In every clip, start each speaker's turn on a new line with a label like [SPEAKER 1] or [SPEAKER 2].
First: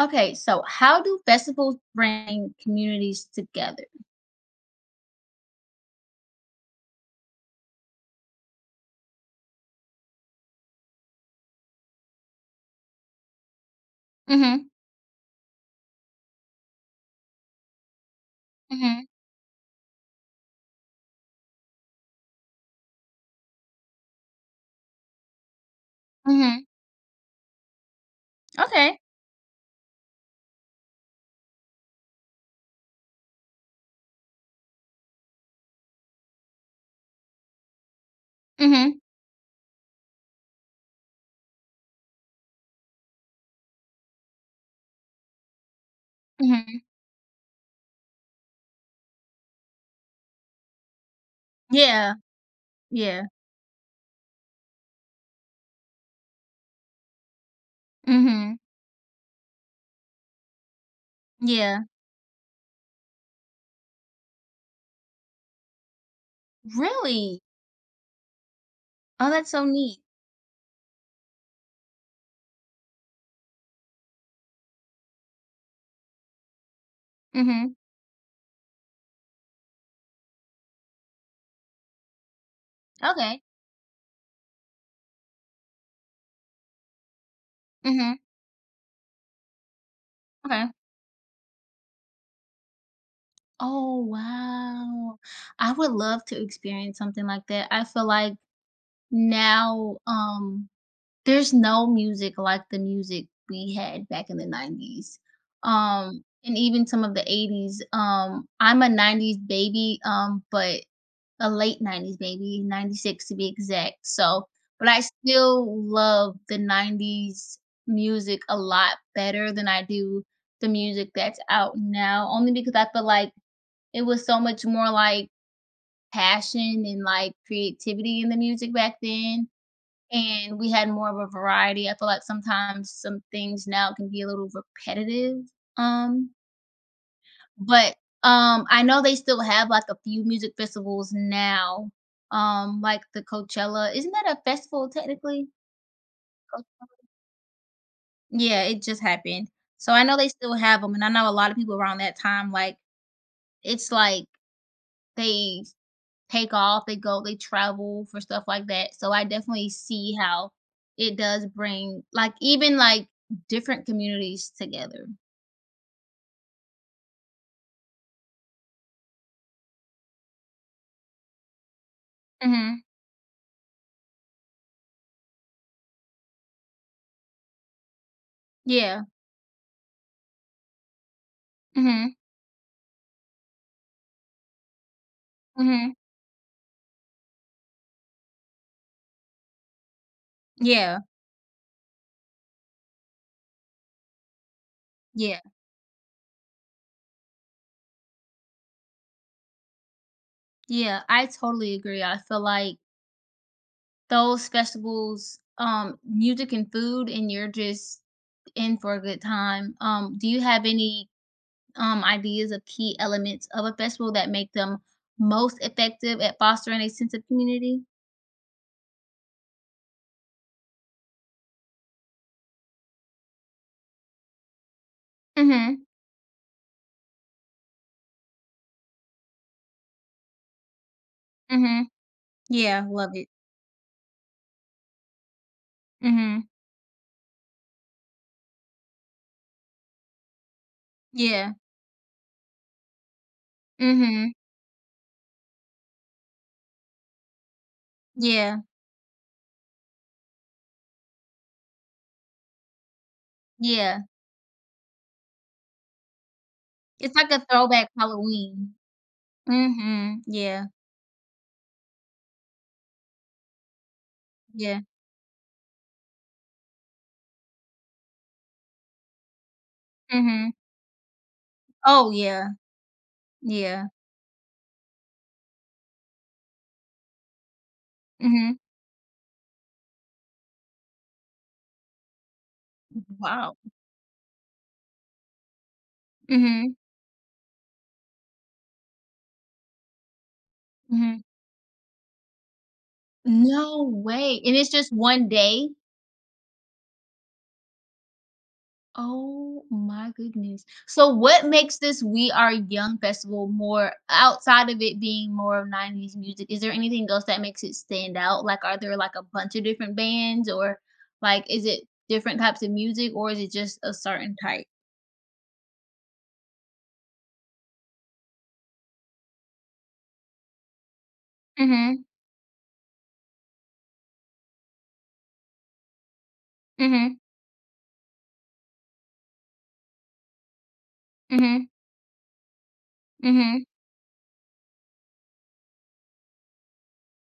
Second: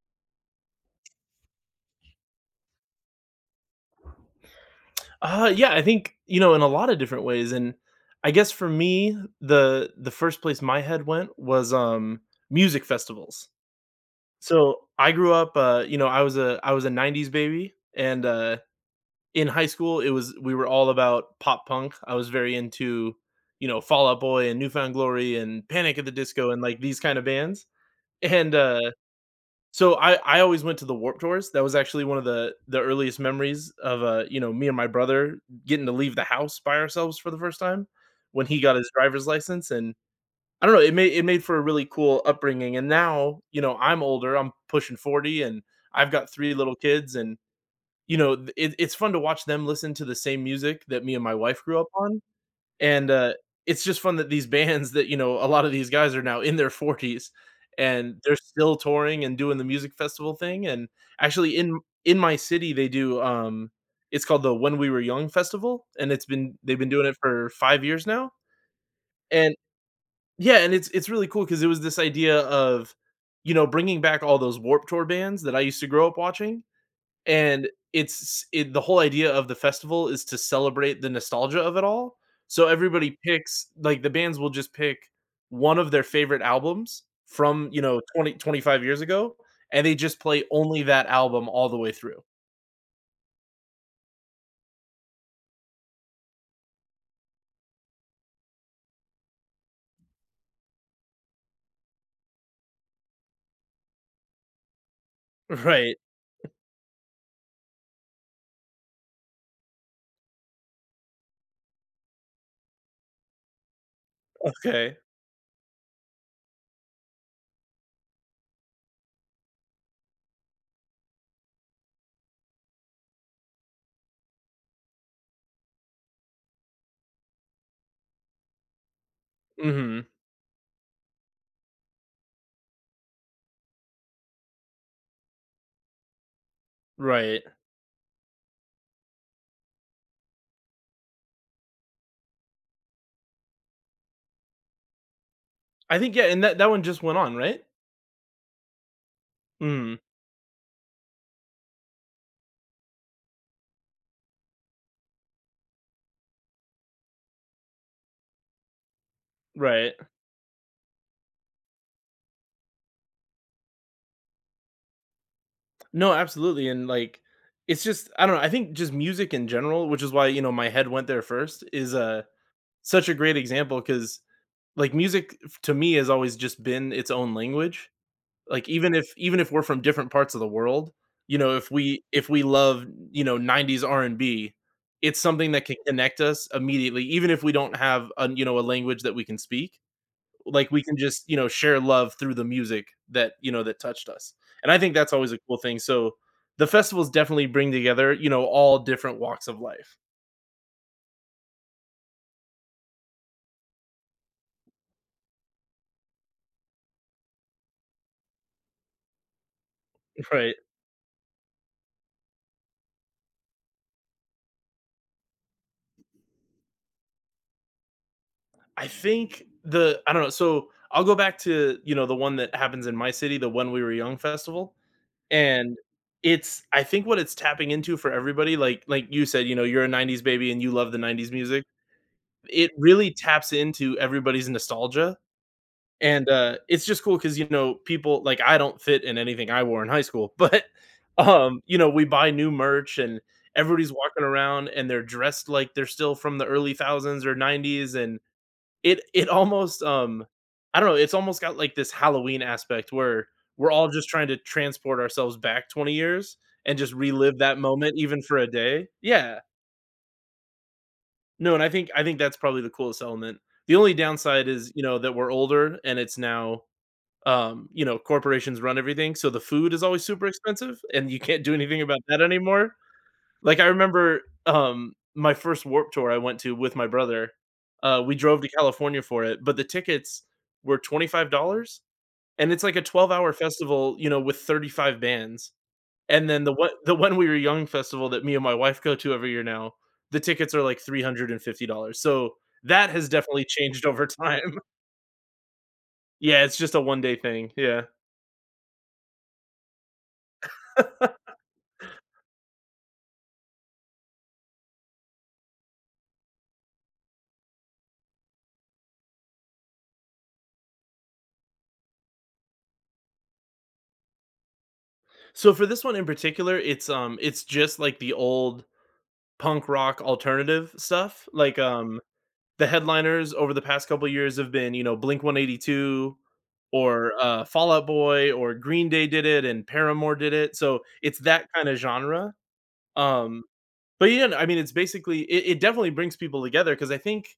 [SPEAKER 1] Okay, so how do festivals bring communities together?
[SPEAKER 2] Yeah, I think, you know, in a lot of different ways, and I guess for me, the first place my head went was, music festivals.
[SPEAKER 1] Mhm,
[SPEAKER 2] So, I grew up, you know, I was a '90s baby, and,
[SPEAKER 1] mhm,
[SPEAKER 2] in high school, it was we were all about pop punk. I was very into, you know, Fall Out Boy and Newfound Glory and Panic at the Disco and,
[SPEAKER 1] mhm.
[SPEAKER 2] like, these kind of bands, and, uh
[SPEAKER 1] Okay.
[SPEAKER 2] so I always went to the Warp Tours. That was actually one of the earliest memories of, you know, me and my brother getting to leave the house by ourselves for the first time when he got his
[SPEAKER 1] Mhm,
[SPEAKER 2] driver's license. And I don't know, it made for a really cool upbringing. And now, you know, I'm older, I'm pushing 40, and I've got 3 little
[SPEAKER 1] mhm.
[SPEAKER 2] kids, and, you know, th it it's fun to watch them listen to the same music that me and my wife grew up
[SPEAKER 1] Yeah,
[SPEAKER 2] on. And,
[SPEAKER 1] yeah.
[SPEAKER 2] it's just fun that these bands that, you know, a lot of these guys are now in their 40s and they're
[SPEAKER 1] Mhm.
[SPEAKER 2] still touring and doing the music festival thing. And actually in
[SPEAKER 1] Yeah.
[SPEAKER 2] in my city, they do, it's called the When We Were Young Festival, and it's been they've been doing it
[SPEAKER 1] Really?
[SPEAKER 2] for 5 years now.
[SPEAKER 1] Oh, that's
[SPEAKER 2] And
[SPEAKER 1] so neat.
[SPEAKER 2] yeah, and it's really cool because it was this idea of, you know, bringing back all those Warped Tour bands that I used to grow up watching. And
[SPEAKER 1] Mhm.
[SPEAKER 2] the whole idea of the festival is to celebrate the nostalgia of it all. So, everybody
[SPEAKER 1] Okay.
[SPEAKER 2] picks like the bands will just pick one of their favorite albums from, you know,
[SPEAKER 1] Mhm.
[SPEAKER 2] 20 25 years ago, and they just play
[SPEAKER 1] Okay.
[SPEAKER 2] only that album all the way through.
[SPEAKER 1] Oh, wow. I would love to experience something like that. I feel like now, there's no music like the music we had back in the 90s,
[SPEAKER 2] Right.
[SPEAKER 1] and even some of the 80s, I'm a 90s baby, but a late 90s baby, 96 to be exact, so but
[SPEAKER 2] Okay.
[SPEAKER 1] I still love the 90s music a lot better than I do the music that's out now, only because I feel like it was so much more, like, passion and, like, creativity in the music back then,
[SPEAKER 2] Mhm.
[SPEAKER 1] and we had more of a variety. I feel like sometimes some things now can be a little repetitive. Um,
[SPEAKER 2] Right.
[SPEAKER 1] but I know they still have like a few music festivals now. Like the Coachella, isn't that a festival technically?
[SPEAKER 2] I think, yeah, and that
[SPEAKER 1] Co-
[SPEAKER 2] that one just went on, right?
[SPEAKER 1] Yeah, it just happened. So
[SPEAKER 2] Mhm.
[SPEAKER 1] I know they still have them, and I know a lot of people around that time like it's like they take off, they go, they travel for stuff like that. So I definitely
[SPEAKER 2] Right.
[SPEAKER 1] see how it does bring like even like different communities together.
[SPEAKER 2] No, absolutely, and like, it's just, I don't know, I think just music in general, which is why, you know, my head went there first is
[SPEAKER 1] Mhm.
[SPEAKER 2] such a great example, cuz, like, music f to me has always just been its own language. Like, even
[SPEAKER 1] Yeah.
[SPEAKER 2] if even if we're from different parts of the world, you know, if we
[SPEAKER 1] Mhm.
[SPEAKER 2] if we love, you know, '90s R&B, it's something that can
[SPEAKER 1] Mhm.
[SPEAKER 2] connect us immediately, even if we don't have a you know, a language that we can speak. Like, we can
[SPEAKER 1] Yeah.
[SPEAKER 2] just, you know, share love through the music that, you know, that touched us, and I think that's always a
[SPEAKER 1] Yeah.
[SPEAKER 2] cool thing, so the festivals definitely bring together, you know, all different walks of life.
[SPEAKER 1] Yeah, I totally agree. I feel like those festivals, music and food, and you're just in for a good time. Do you
[SPEAKER 2] Right?
[SPEAKER 1] have any ideas of key elements of a festival that make them most effective at fostering a sense of community?
[SPEAKER 2] I think the I don't know. So I'll go back to, you know, the one that happens in my city, the When We Were Young festival, and
[SPEAKER 1] Mhm.
[SPEAKER 2] it's I think what it's tapping into for everybody, like you said, you know, you're a '90s baby and you love the '90s music.
[SPEAKER 1] Mhm.
[SPEAKER 2] It
[SPEAKER 1] Yeah,
[SPEAKER 2] really
[SPEAKER 1] love it.
[SPEAKER 2] taps into everybody's nostalgia. And,
[SPEAKER 1] Mhm.
[SPEAKER 2] it's just cool because, you know, people like — I don't fit in anything I wore in high school, but
[SPEAKER 1] Yeah.
[SPEAKER 2] you know, we buy new merch, and everybody's walking
[SPEAKER 1] Mhm.
[SPEAKER 2] around and they're dressed like they're still from the early thousands or '90s. And
[SPEAKER 1] Yeah.
[SPEAKER 2] it almost, I don't know, it's almost got, like, this Halloween aspect where we're all
[SPEAKER 1] Yeah.
[SPEAKER 2] just trying to transport ourselves back 20 years and just
[SPEAKER 1] It's like
[SPEAKER 2] relive
[SPEAKER 1] a
[SPEAKER 2] that
[SPEAKER 1] throwback
[SPEAKER 2] moment even for a
[SPEAKER 1] Halloween.
[SPEAKER 2] day. Yeah.
[SPEAKER 1] Mhm. Yeah.
[SPEAKER 2] No, and I think that's probably the coolest element. The only downside is,
[SPEAKER 1] Yeah.
[SPEAKER 2] you know, that we're older, and it's now, you know, corporations run everything, so the food is always super
[SPEAKER 1] Mhm.
[SPEAKER 2] expensive, and you can't do anything about
[SPEAKER 1] Oh,
[SPEAKER 2] that
[SPEAKER 1] yeah.
[SPEAKER 2] anymore. Like, I
[SPEAKER 1] Yeah.
[SPEAKER 2] remember, my first Warp Tour I went to with my brother. We drove to
[SPEAKER 1] Mhm.
[SPEAKER 2] California for it, but the tickets were $25 and it's like a 12-hour
[SPEAKER 1] Wow.
[SPEAKER 2] festival, you know, with 35 bands. And then
[SPEAKER 1] Mhm.
[SPEAKER 2] the When We Were Young festival that me and my wife go to every year now, the tickets are like
[SPEAKER 1] Mhm.
[SPEAKER 2] $350. So that has definitely
[SPEAKER 1] No
[SPEAKER 2] changed over
[SPEAKER 1] way, and
[SPEAKER 2] time.
[SPEAKER 1] it's just one day?
[SPEAKER 2] Yeah, it's just a one day thing. Yeah.
[SPEAKER 1] Oh my goodness. So what makes this We Are Young festival more outside of it being more of 90s music? Is there anything else that makes it stand out? Like, are there like a bunch of different bands or like is it different types of music or is it just a certain type?
[SPEAKER 2] So for this one in particular, it's just like the old punk rock alternative stuff. Like,
[SPEAKER 1] Mhm.
[SPEAKER 2] the headliners over the past couple years have been, you know, Blink 182 or
[SPEAKER 1] Mhm.
[SPEAKER 2] Fall Out Boy, or Green Day did it, and Paramore did it. So it's that kind
[SPEAKER 1] Mhm.
[SPEAKER 2] of genre. Um,
[SPEAKER 1] Mhm.
[SPEAKER 2] but yeah, I mean, it's it definitely brings people together because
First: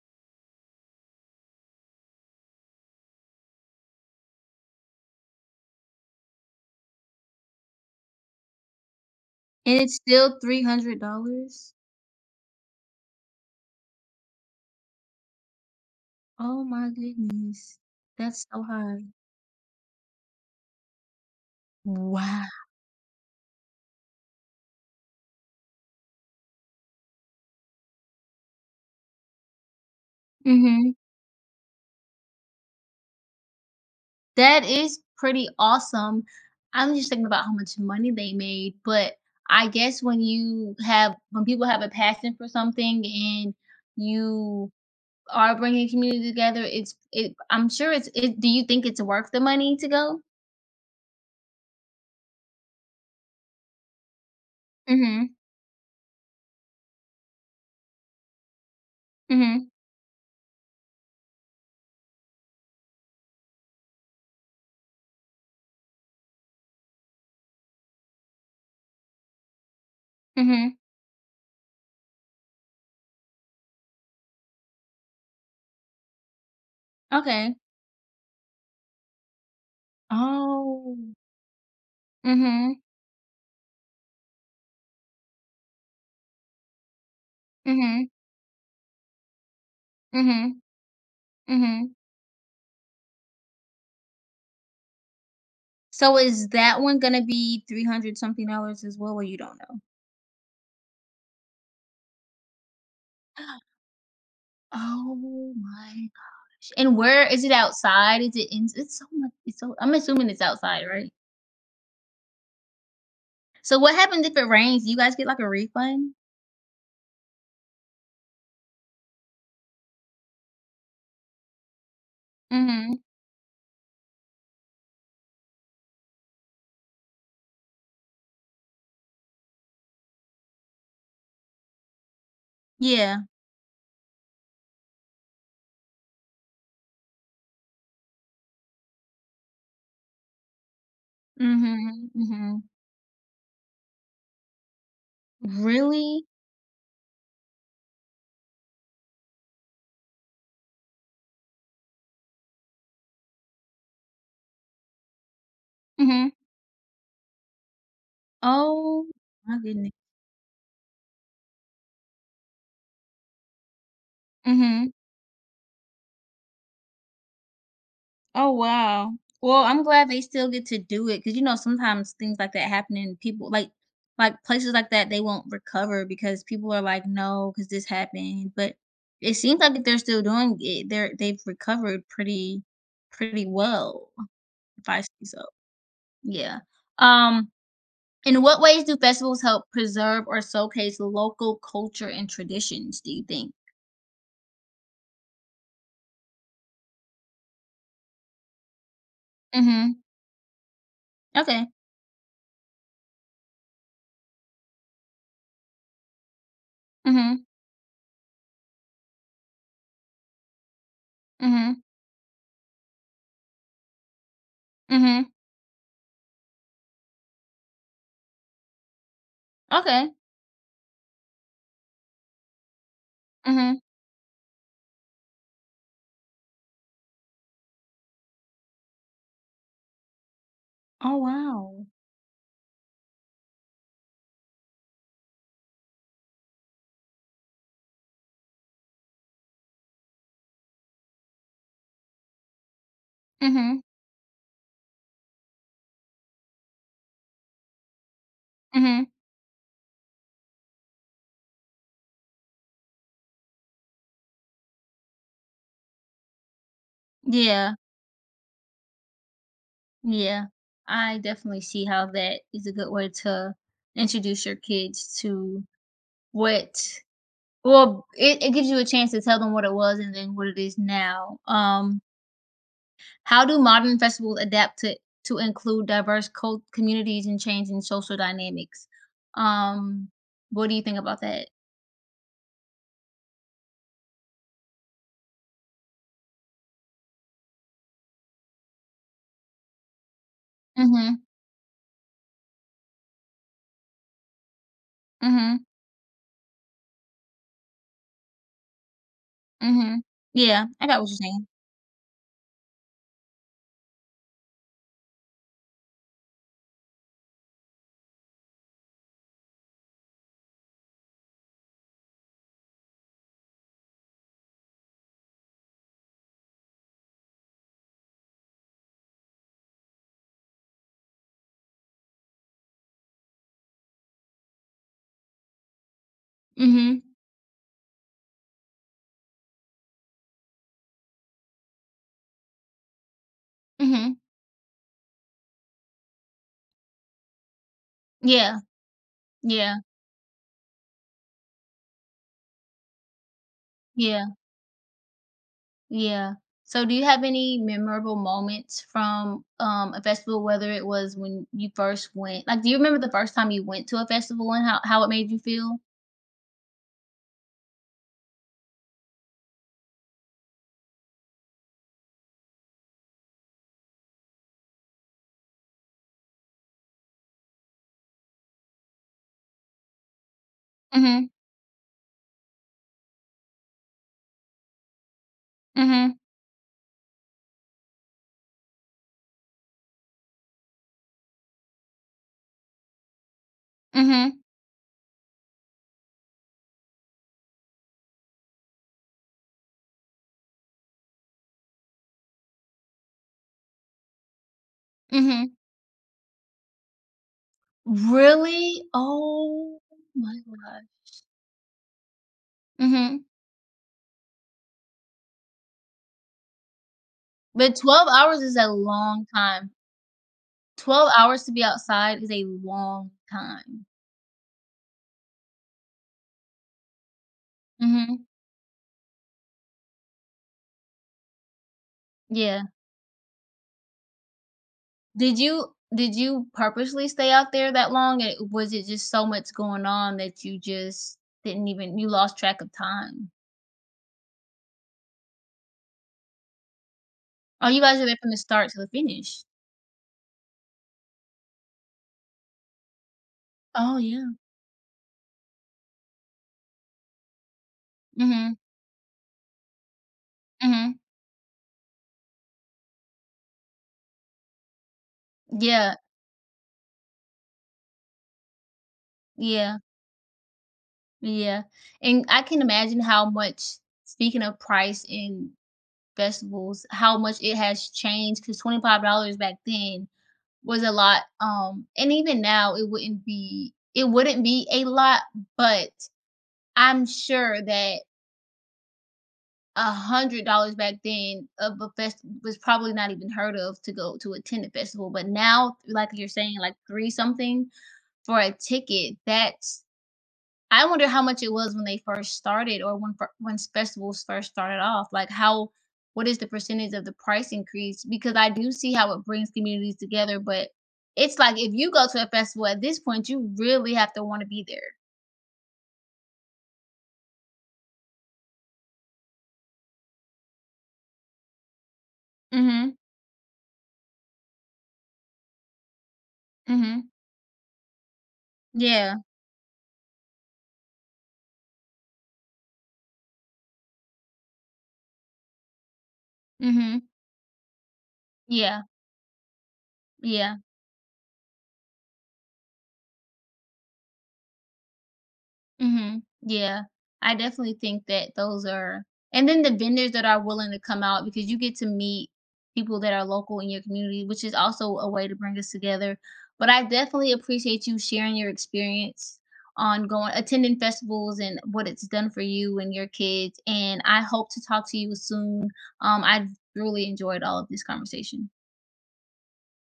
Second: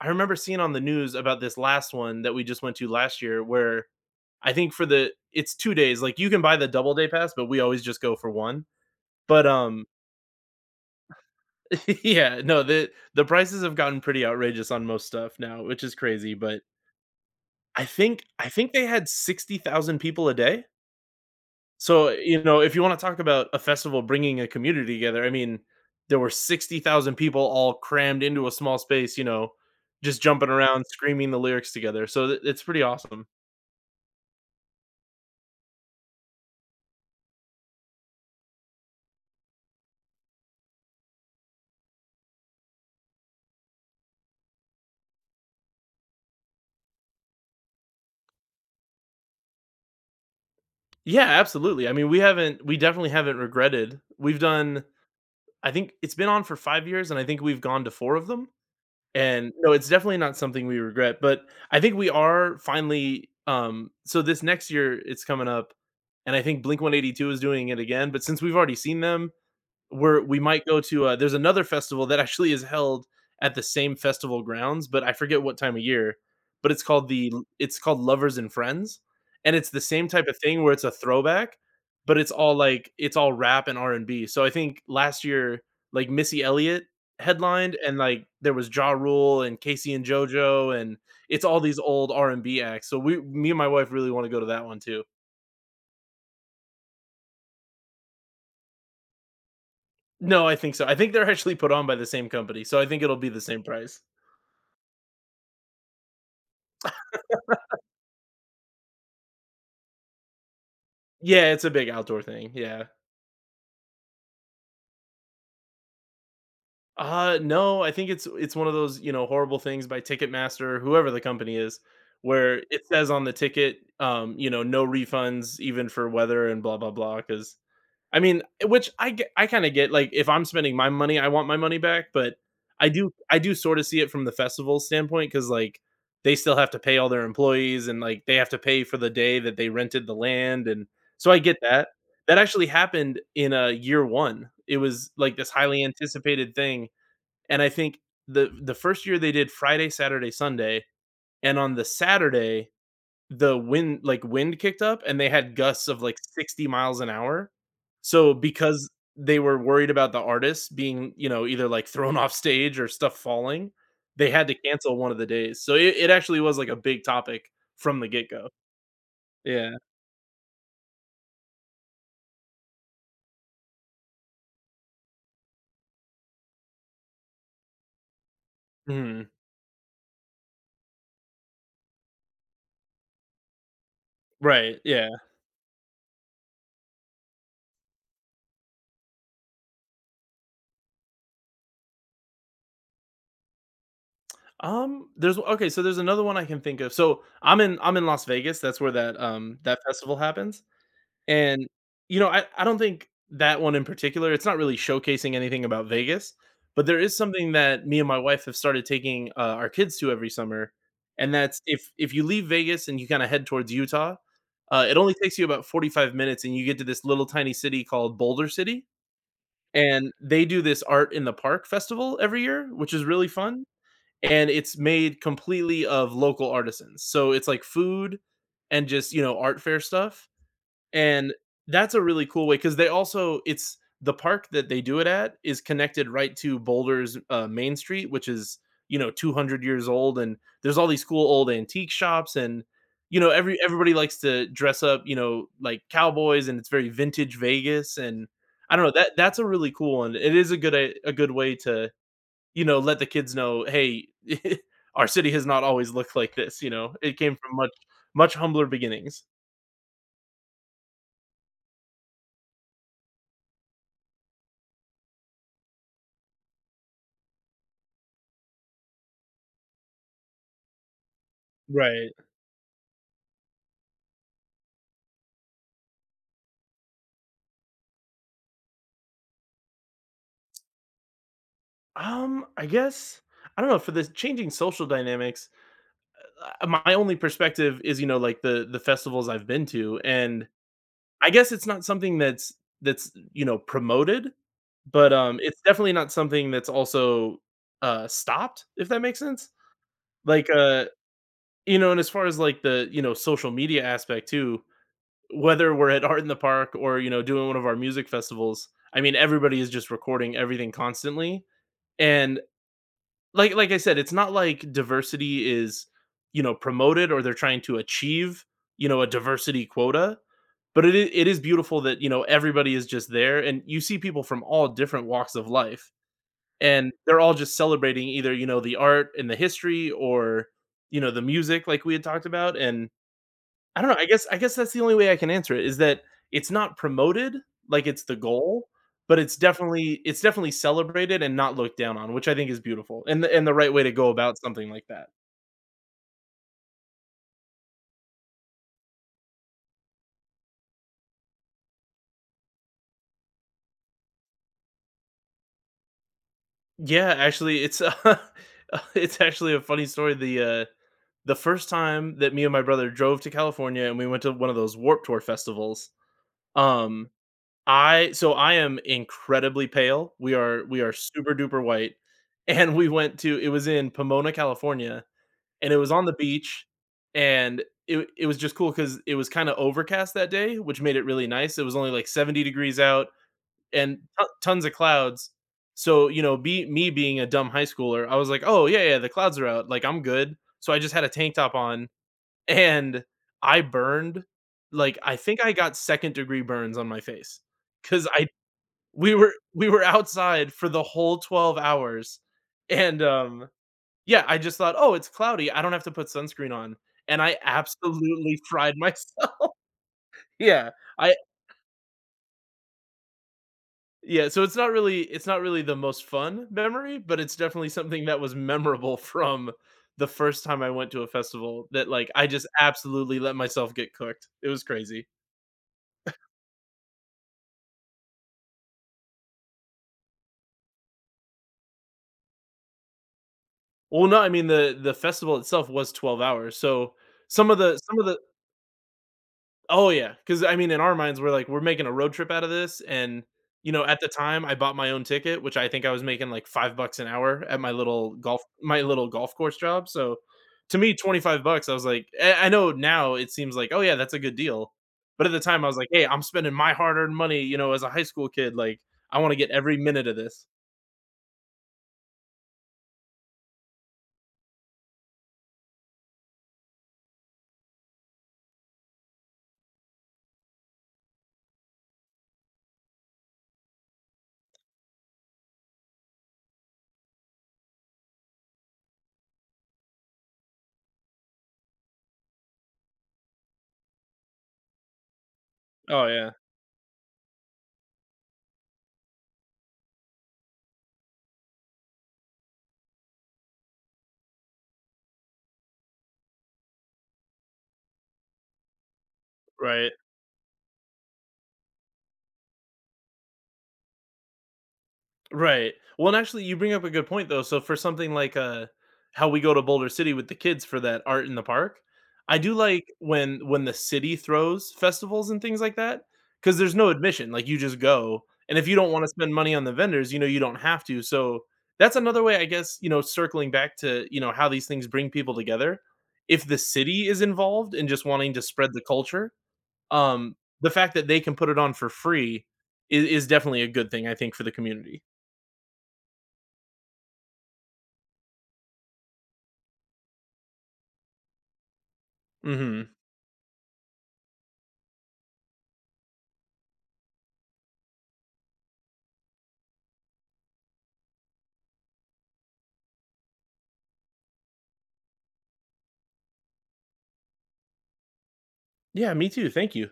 [SPEAKER 2] I remember seeing on the news about this last one that we just went to last year where, I think for the, it's 2 days. Like, you can buy the double day pass, but we always just go for one. But
[SPEAKER 1] And it's still $300?
[SPEAKER 2] yeah, no, the prices have gotten pretty outrageous on most stuff now, which is crazy. But
[SPEAKER 1] Oh my goodness.
[SPEAKER 2] I think
[SPEAKER 1] That's
[SPEAKER 2] I
[SPEAKER 1] so
[SPEAKER 2] think they
[SPEAKER 1] high.
[SPEAKER 2] had 60,000 people a day. So, you know,
[SPEAKER 1] Wow.
[SPEAKER 2] if you wanna talk about a festival bringing a community together, I mean, there were 60,000 people all crammed into a small space, you know, just jumping around,
[SPEAKER 1] Mhm.
[SPEAKER 2] screaming the lyrics together. So, it's pretty awesome.
[SPEAKER 1] That is pretty awesome. I'm just thinking about how much money they made, but I guess when you have when people have a passion for something and you are bringing community together, it's it I'm sure it's it do you think it's worth the money to go?
[SPEAKER 2] Yeah, absolutely. I mean, we definitely haven't regretted. We've done
[SPEAKER 1] Mhm.
[SPEAKER 2] I think it's been on for 5 years, and I think we've gone to 4 of them. And
[SPEAKER 1] Mhm.
[SPEAKER 2] no, it's definitely not something we regret, but I think we are finally so this next year it's coming up, and I think Blink 182 is doing it again, but since we've already seen them, we might
[SPEAKER 1] Mhm.
[SPEAKER 2] go to — there's another festival that actually is held at the same festival grounds, but I forget what time of year, but
[SPEAKER 1] Okay.
[SPEAKER 2] it's called Lovers and Friends, and it's the same type of thing where it's a
[SPEAKER 1] Oh.
[SPEAKER 2] throwback, but it's all,
[SPEAKER 1] Mhm.
[SPEAKER 2] like, it's all rap and R&B. So I think last year, like, Missy Elliott headlined and,
[SPEAKER 1] Mhm.
[SPEAKER 2] like, there was Ja Rule and Casey and
[SPEAKER 1] Mhm.
[SPEAKER 2] JoJo, and it's all these
[SPEAKER 1] Mhm.
[SPEAKER 2] old R&B acts, so we me and my wife really wanna go to that one too.
[SPEAKER 1] So is that one gonna be 300 something dollars as well, or you don't know?
[SPEAKER 2] No, I think so. I think they're actually put on by the same company, so I think it'll be the same price.
[SPEAKER 1] Oh my And where is it outside? Is it in it's so I'm assuming it's outside, right?
[SPEAKER 2] Yeah, it's a big outdoor thing, yeah.
[SPEAKER 1] So what happens if it rains? Do you guys get like a refund?
[SPEAKER 2] No, I think it's one of those, you know, horrible things by Ticketmaster, whoever the company is, where it
[SPEAKER 1] Mhm.
[SPEAKER 2] says on the ticket, you know, "No refunds even for weather," and blah blah blah because. I mean, which I get, I kind of get, like, if I'm spending my money, I want my money back, but I do
[SPEAKER 1] Yeah.
[SPEAKER 2] I do sort of see it from the festival standpoint, cuz, like, they still have to pay all their employees, and, like, they have to pay for the day that they rented the land, and so I get that.
[SPEAKER 1] Mhm,
[SPEAKER 2] That
[SPEAKER 1] mhm.
[SPEAKER 2] actually happened in a year 1. It was, like, this highly
[SPEAKER 1] Really?
[SPEAKER 2] anticipated thing, and I think the first year they did Friday, Saturday, Sunday, and on the Saturday the wind kicked up, and they had gusts of, like,
[SPEAKER 1] Mhm.
[SPEAKER 2] 60 miles an hour. So, because
[SPEAKER 1] Oh
[SPEAKER 2] they were
[SPEAKER 1] my
[SPEAKER 2] worried
[SPEAKER 1] goodness.
[SPEAKER 2] about the artists being, you know, either, like, thrown off stage or stuff falling, they had to
[SPEAKER 1] Mhm.
[SPEAKER 2] cancel one of the days. So, it actually was, like, a big topic from the get-go.
[SPEAKER 1] Oh, wow. Well,
[SPEAKER 2] Yeah.
[SPEAKER 1] I'm glad they still get to do it because you know, sometimes things like that happen and people places like that, they won't recover because people are like, no, because this happened, but
[SPEAKER 2] Mhm.
[SPEAKER 1] it seems like if they're still doing it, they've recovered pretty well,
[SPEAKER 2] Right,
[SPEAKER 1] if I say
[SPEAKER 2] yeah.
[SPEAKER 1] so. Yeah. Um, in what ways do festivals help preserve or showcase local culture and traditions, do you think?
[SPEAKER 2] There's Okay, so there's another one I can think of. So, I'm in Las Vegas, that's where that, that
[SPEAKER 1] Mhm.
[SPEAKER 2] festival happens.
[SPEAKER 1] Okay.
[SPEAKER 2] And, you know, I don't think that one in particular — it's not really showcasing anything about Vegas, but there is
[SPEAKER 1] Mhm.
[SPEAKER 2] something that me and my wife have started taking, our kids to every summer. And that's,
[SPEAKER 1] Mhm.
[SPEAKER 2] if you leave Vegas and you kinda head towards Utah, it only
[SPEAKER 1] Mhm.
[SPEAKER 2] takes you about 45 minutes, and you get to this little tiny city called Boulder City.
[SPEAKER 1] Okay.
[SPEAKER 2] And they do this Art in the Park festival every year, which is really fun,
[SPEAKER 1] Mhm.
[SPEAKER 2] and it's made completely of local artisans. So, it's like food and just, you know, art fair stuff.
[SPEAKER 1] Oh,
[SPEAKER 2] And
[SPEAKER 1] wow.
[SPEAKER 2] that's a really cool way because they also it's the park that they do it at is connected right to Boulder's, main street, which is, you know, 200 years old, and there's all these cool old antique shops, and, you know,
[SPEAKER 1] Mhm.
[SPEAKER 2] everybody likes to dress up, you know, like cowboys, and it's very vintage Vegas. And I don't know,
[SPEAKER 1] Mhm.
[SPEAKER 2] that's a really cool one. It is a good way to, you know, let the kids know, hey, our city has not always looked like this. You know, it came from much
[SPEAKER 1] Yeah,
[SPEAKER 2] much humbler beginnings.
[SPEAKER 1] yeah. I definitely see how that is a good way to introduce your kids to— what well, it gives you a chance to tell them what it was and then what it is now.
[SPEAKER 2] Right.
[SPEAKER 1] How do modern festivals adapt to include diverse cult communities and change in social dynamics? Um, what do you think about that?
[SPEAKER 2] I guess I don't know for the changing social dynamics. My only perspective is, you know, like the festivals I've been to, and
[SPEAKER 1] Mhm.
[SPEAKER 2] I guess it's not something that's promoted, but, it's
[SPEAKER 1] Mhm.
[SPEAKER 2] definitely not something that's also stopped, if that makes sense.
[SPEAKER 1] Mhm.
[SPEAKER 2] Like,
[SPEAKER 1] Yeah,
[SPEAKER 2] uh,
[SPEAKER 1] I got what you're saying.
[SPEAKER 2] you know, and as far as like the, you know, social media aspect too, whether we're at Art in the Park or, you know, doing one of our music festivals, I mean, everybody is just recording everything constantly. And like I said, it's not like diversity is, you know, promoted or they're trying to achieve, you know, a diversity quota, but it is beautiful that, you know, everybody is just there and you see people from all different walks of life, and
[SPEAKER 1] Mhm.
[SPEAKER 2] they're all just celebrating either, you know, the art and the history, or, you know, the music like we had talked about. And I don't know. I
[SPEAKER 1] Mhm.
[SPEAKER 2] guess I guess that's the only way I can answer it, is that it's not promoted, like it's the
[SPEAKER 1] Yeah.
[SPEAKER 2] goal, but it's
[SPEAKER 1] Yeah.
[SPEAKER 2] definitely it's definitely celebrated and not looked down on, which I think is beautiful, and the right way to go
[SPEAKER 1] Yeah.
[SPEAKER 2] about something like that.
[SPEAKER 1] Yeah. So do you have any memorable moments from, a festival, whether it was when you first went like, do you remember the first time you went to a festival and how it made you feel?
[SPEAKER 2] Yeah, actually, it's it's actually a funny story. The first time that me and my brother drove to California, and we went to one of those Warp Tour festivals. Um, I I am incredibly pale. We are
[SPEAKER 1] Mhm,
[SPEAKER 2] super duper white, and we went to, it was in Pomona, California, and it was on the
[SPEAKER 1] mhm,
[SPEAKER 2] beach, and it was just cool because it was kinda overcast that day, which made it really nice. It was only, like, 70 degrees out and
[SPEAKER 1] mhm,
[SPEAKER 2] tons of clouds. So, you know, be me being a dumb high schooler, I was like, "Oh, yeah, yeah, the clouds are out, like, I'm good." So I just had a tank top on, and I burned, like, I think I
[SPEAKER 1] mhm.
[SPEAKER 2] got second-degree burns on my face because I
[SPEAKER 1] Really?
[SPEAKER 2] we were we
[SPEAKER 1] Oh
[SPEAKER 2] were
[SPEAKER 1] my
[SPEAKER 2] outside for
[SPEAKER 1] gosh.
[SPEAKER 2] the whole 12 hours, and,
[SPEAKER 1] Mhm.
[SPEAKER 2] yeah, I just thought, "Oh, it's cloudy, I don't have to put sunscreen on," and I
[SPEAKER 1] But 12
[SPEAKER 2] absolutely
[SPEAKER 1] hours is a
[SPEAKER 2] fried
[SPEAKER 1] long
[SPEAKER 2] myself.
[SPEAKER 1] time.
[SPEAKER 2] Yeah,
[SPEAKER 1] 12
[SPEAKER 2] I
[SPEAKER 1] hours to be outside is a long time.
[SPEAKER 2] yeah, so it's not really the most fun memory, but it's definitely something that
[SPEAKER 1] Mhm.
[SPEAKER 2] was memorable from the first time I went to a festival, that, like, I just
[SPEAKER 1] Yeah.
[SPEAKER 2] absolutely let myself get cooked. It was crazy.
[SPEAKER 1] Did you purposely stay out there that long, and was it just so much going on that you just didn't even you lost track of time?
[SPEAKER 2] Well, no, I mean, the festival itself was 12 hours, so some of
[SPEAKER 1] Oh,
[SPEAKER 2] the
[SPEAKER 1] you guys
[SPEAKER 2] some
[SPEAKER 1] were
[SPEAKER 2] of
[SPEAKER 1] there
[SPEAKER 2] the
[SPEAKER 1] from the start to the finish.
[SPEAKER 2] Oh yeah, because I mean, in our minds, we're like, we're making a road trip out of this, and you know,
[SPEAKER 1] Oh,
[SPEAKER 2] at the
[SPEAKER 1] yeah.
[SPEAKER 2] time, I bought my own ticket, which I think I was making like $5 an hour at
[SPEAKER 1] Mhm,
[SPEAKER 2] my little golf course job. So, to me,
[SPEAKER 1] mhm.
[SPEAKER 2] $25, I was like, I know now it seems like, oh yeah, that's a good deal, but at the time, I was like,
[SPEAKER 1] Yeah,
[SPEAKER 2] hey, I'm spending my hard earned money, you know, as a high school kid, like I want to get every
[SPEAKER 1] yeah,
[SPEAKER 2] minute of this.
[SPEAKER 1] yeah, and I can imagine how much speaking of price in festivals, how much it has changed because $25 back then was a lot, and even now, it wouldn't be a lot, but I'm sure that $100 back then of a fest was probably not even heard of to go to attend a festival. But now,
[SPEAKER 2] Oh
[SPEAKER 1] like you're
[SPEAKER 2] yeah,
[SPEAKER 1] saying, like three something for a ticket. That's I wonder how much it was when they first started, or when when festivals first started off. Like, how what is the percentage of the price increase? Because I do see how it brings
[SPEAKER 2] right.
[SPEAKER 1] communities together, but it's like if you go to a festival at this point, you really have to want to be there.
[SPEAKER 2] Right. Well, and actually, you bring up a good point though. So for something like how we go to Boulder City with the kids for that art in the park, I do like
[SPEAKER 1] Mm-hmm.
[SPEAKER 2] when the city throws festivals and things like that because there's no
[SPEAKER 1] Mm-hmm.
[SPEAKER 2] admission. Like you just go, and if you don't want to
[SPEAKER 1] Yeah.
[SPEAKER 2] spend money on the vendors, you know you don't have to. So that's another way, I guess. You know, circling back to you know how these things bring people together. If the
[SPEAKER 1] Mm-hmm.
[SPEAKER 2] city is involved in just wanting to spread
[SPEAKER 1] Yeah,
[SPEAKER 2] the culture, um,
[SPEAKER 1] yeah.
[SPEAKER 2] the fact that they can put it on for free is definitely a good thing. I think, for the community.
[SPEAKER 1] Mhm. Yeah. I definitely think that those are and then the vendors that are willing to come out because you get to meet
[SPEAKER 2] Mhm.
[SPEAKER 1] people that are local in your community, which is also a way to bring us together. But I definitely appreciate you sharing your experience on going attending festivals and what it's done for you and your kids. And I hope to talk to you soon. I really enjoyed all of this conversation.
[SPEAKER 2] Yeah, me too. Thank you.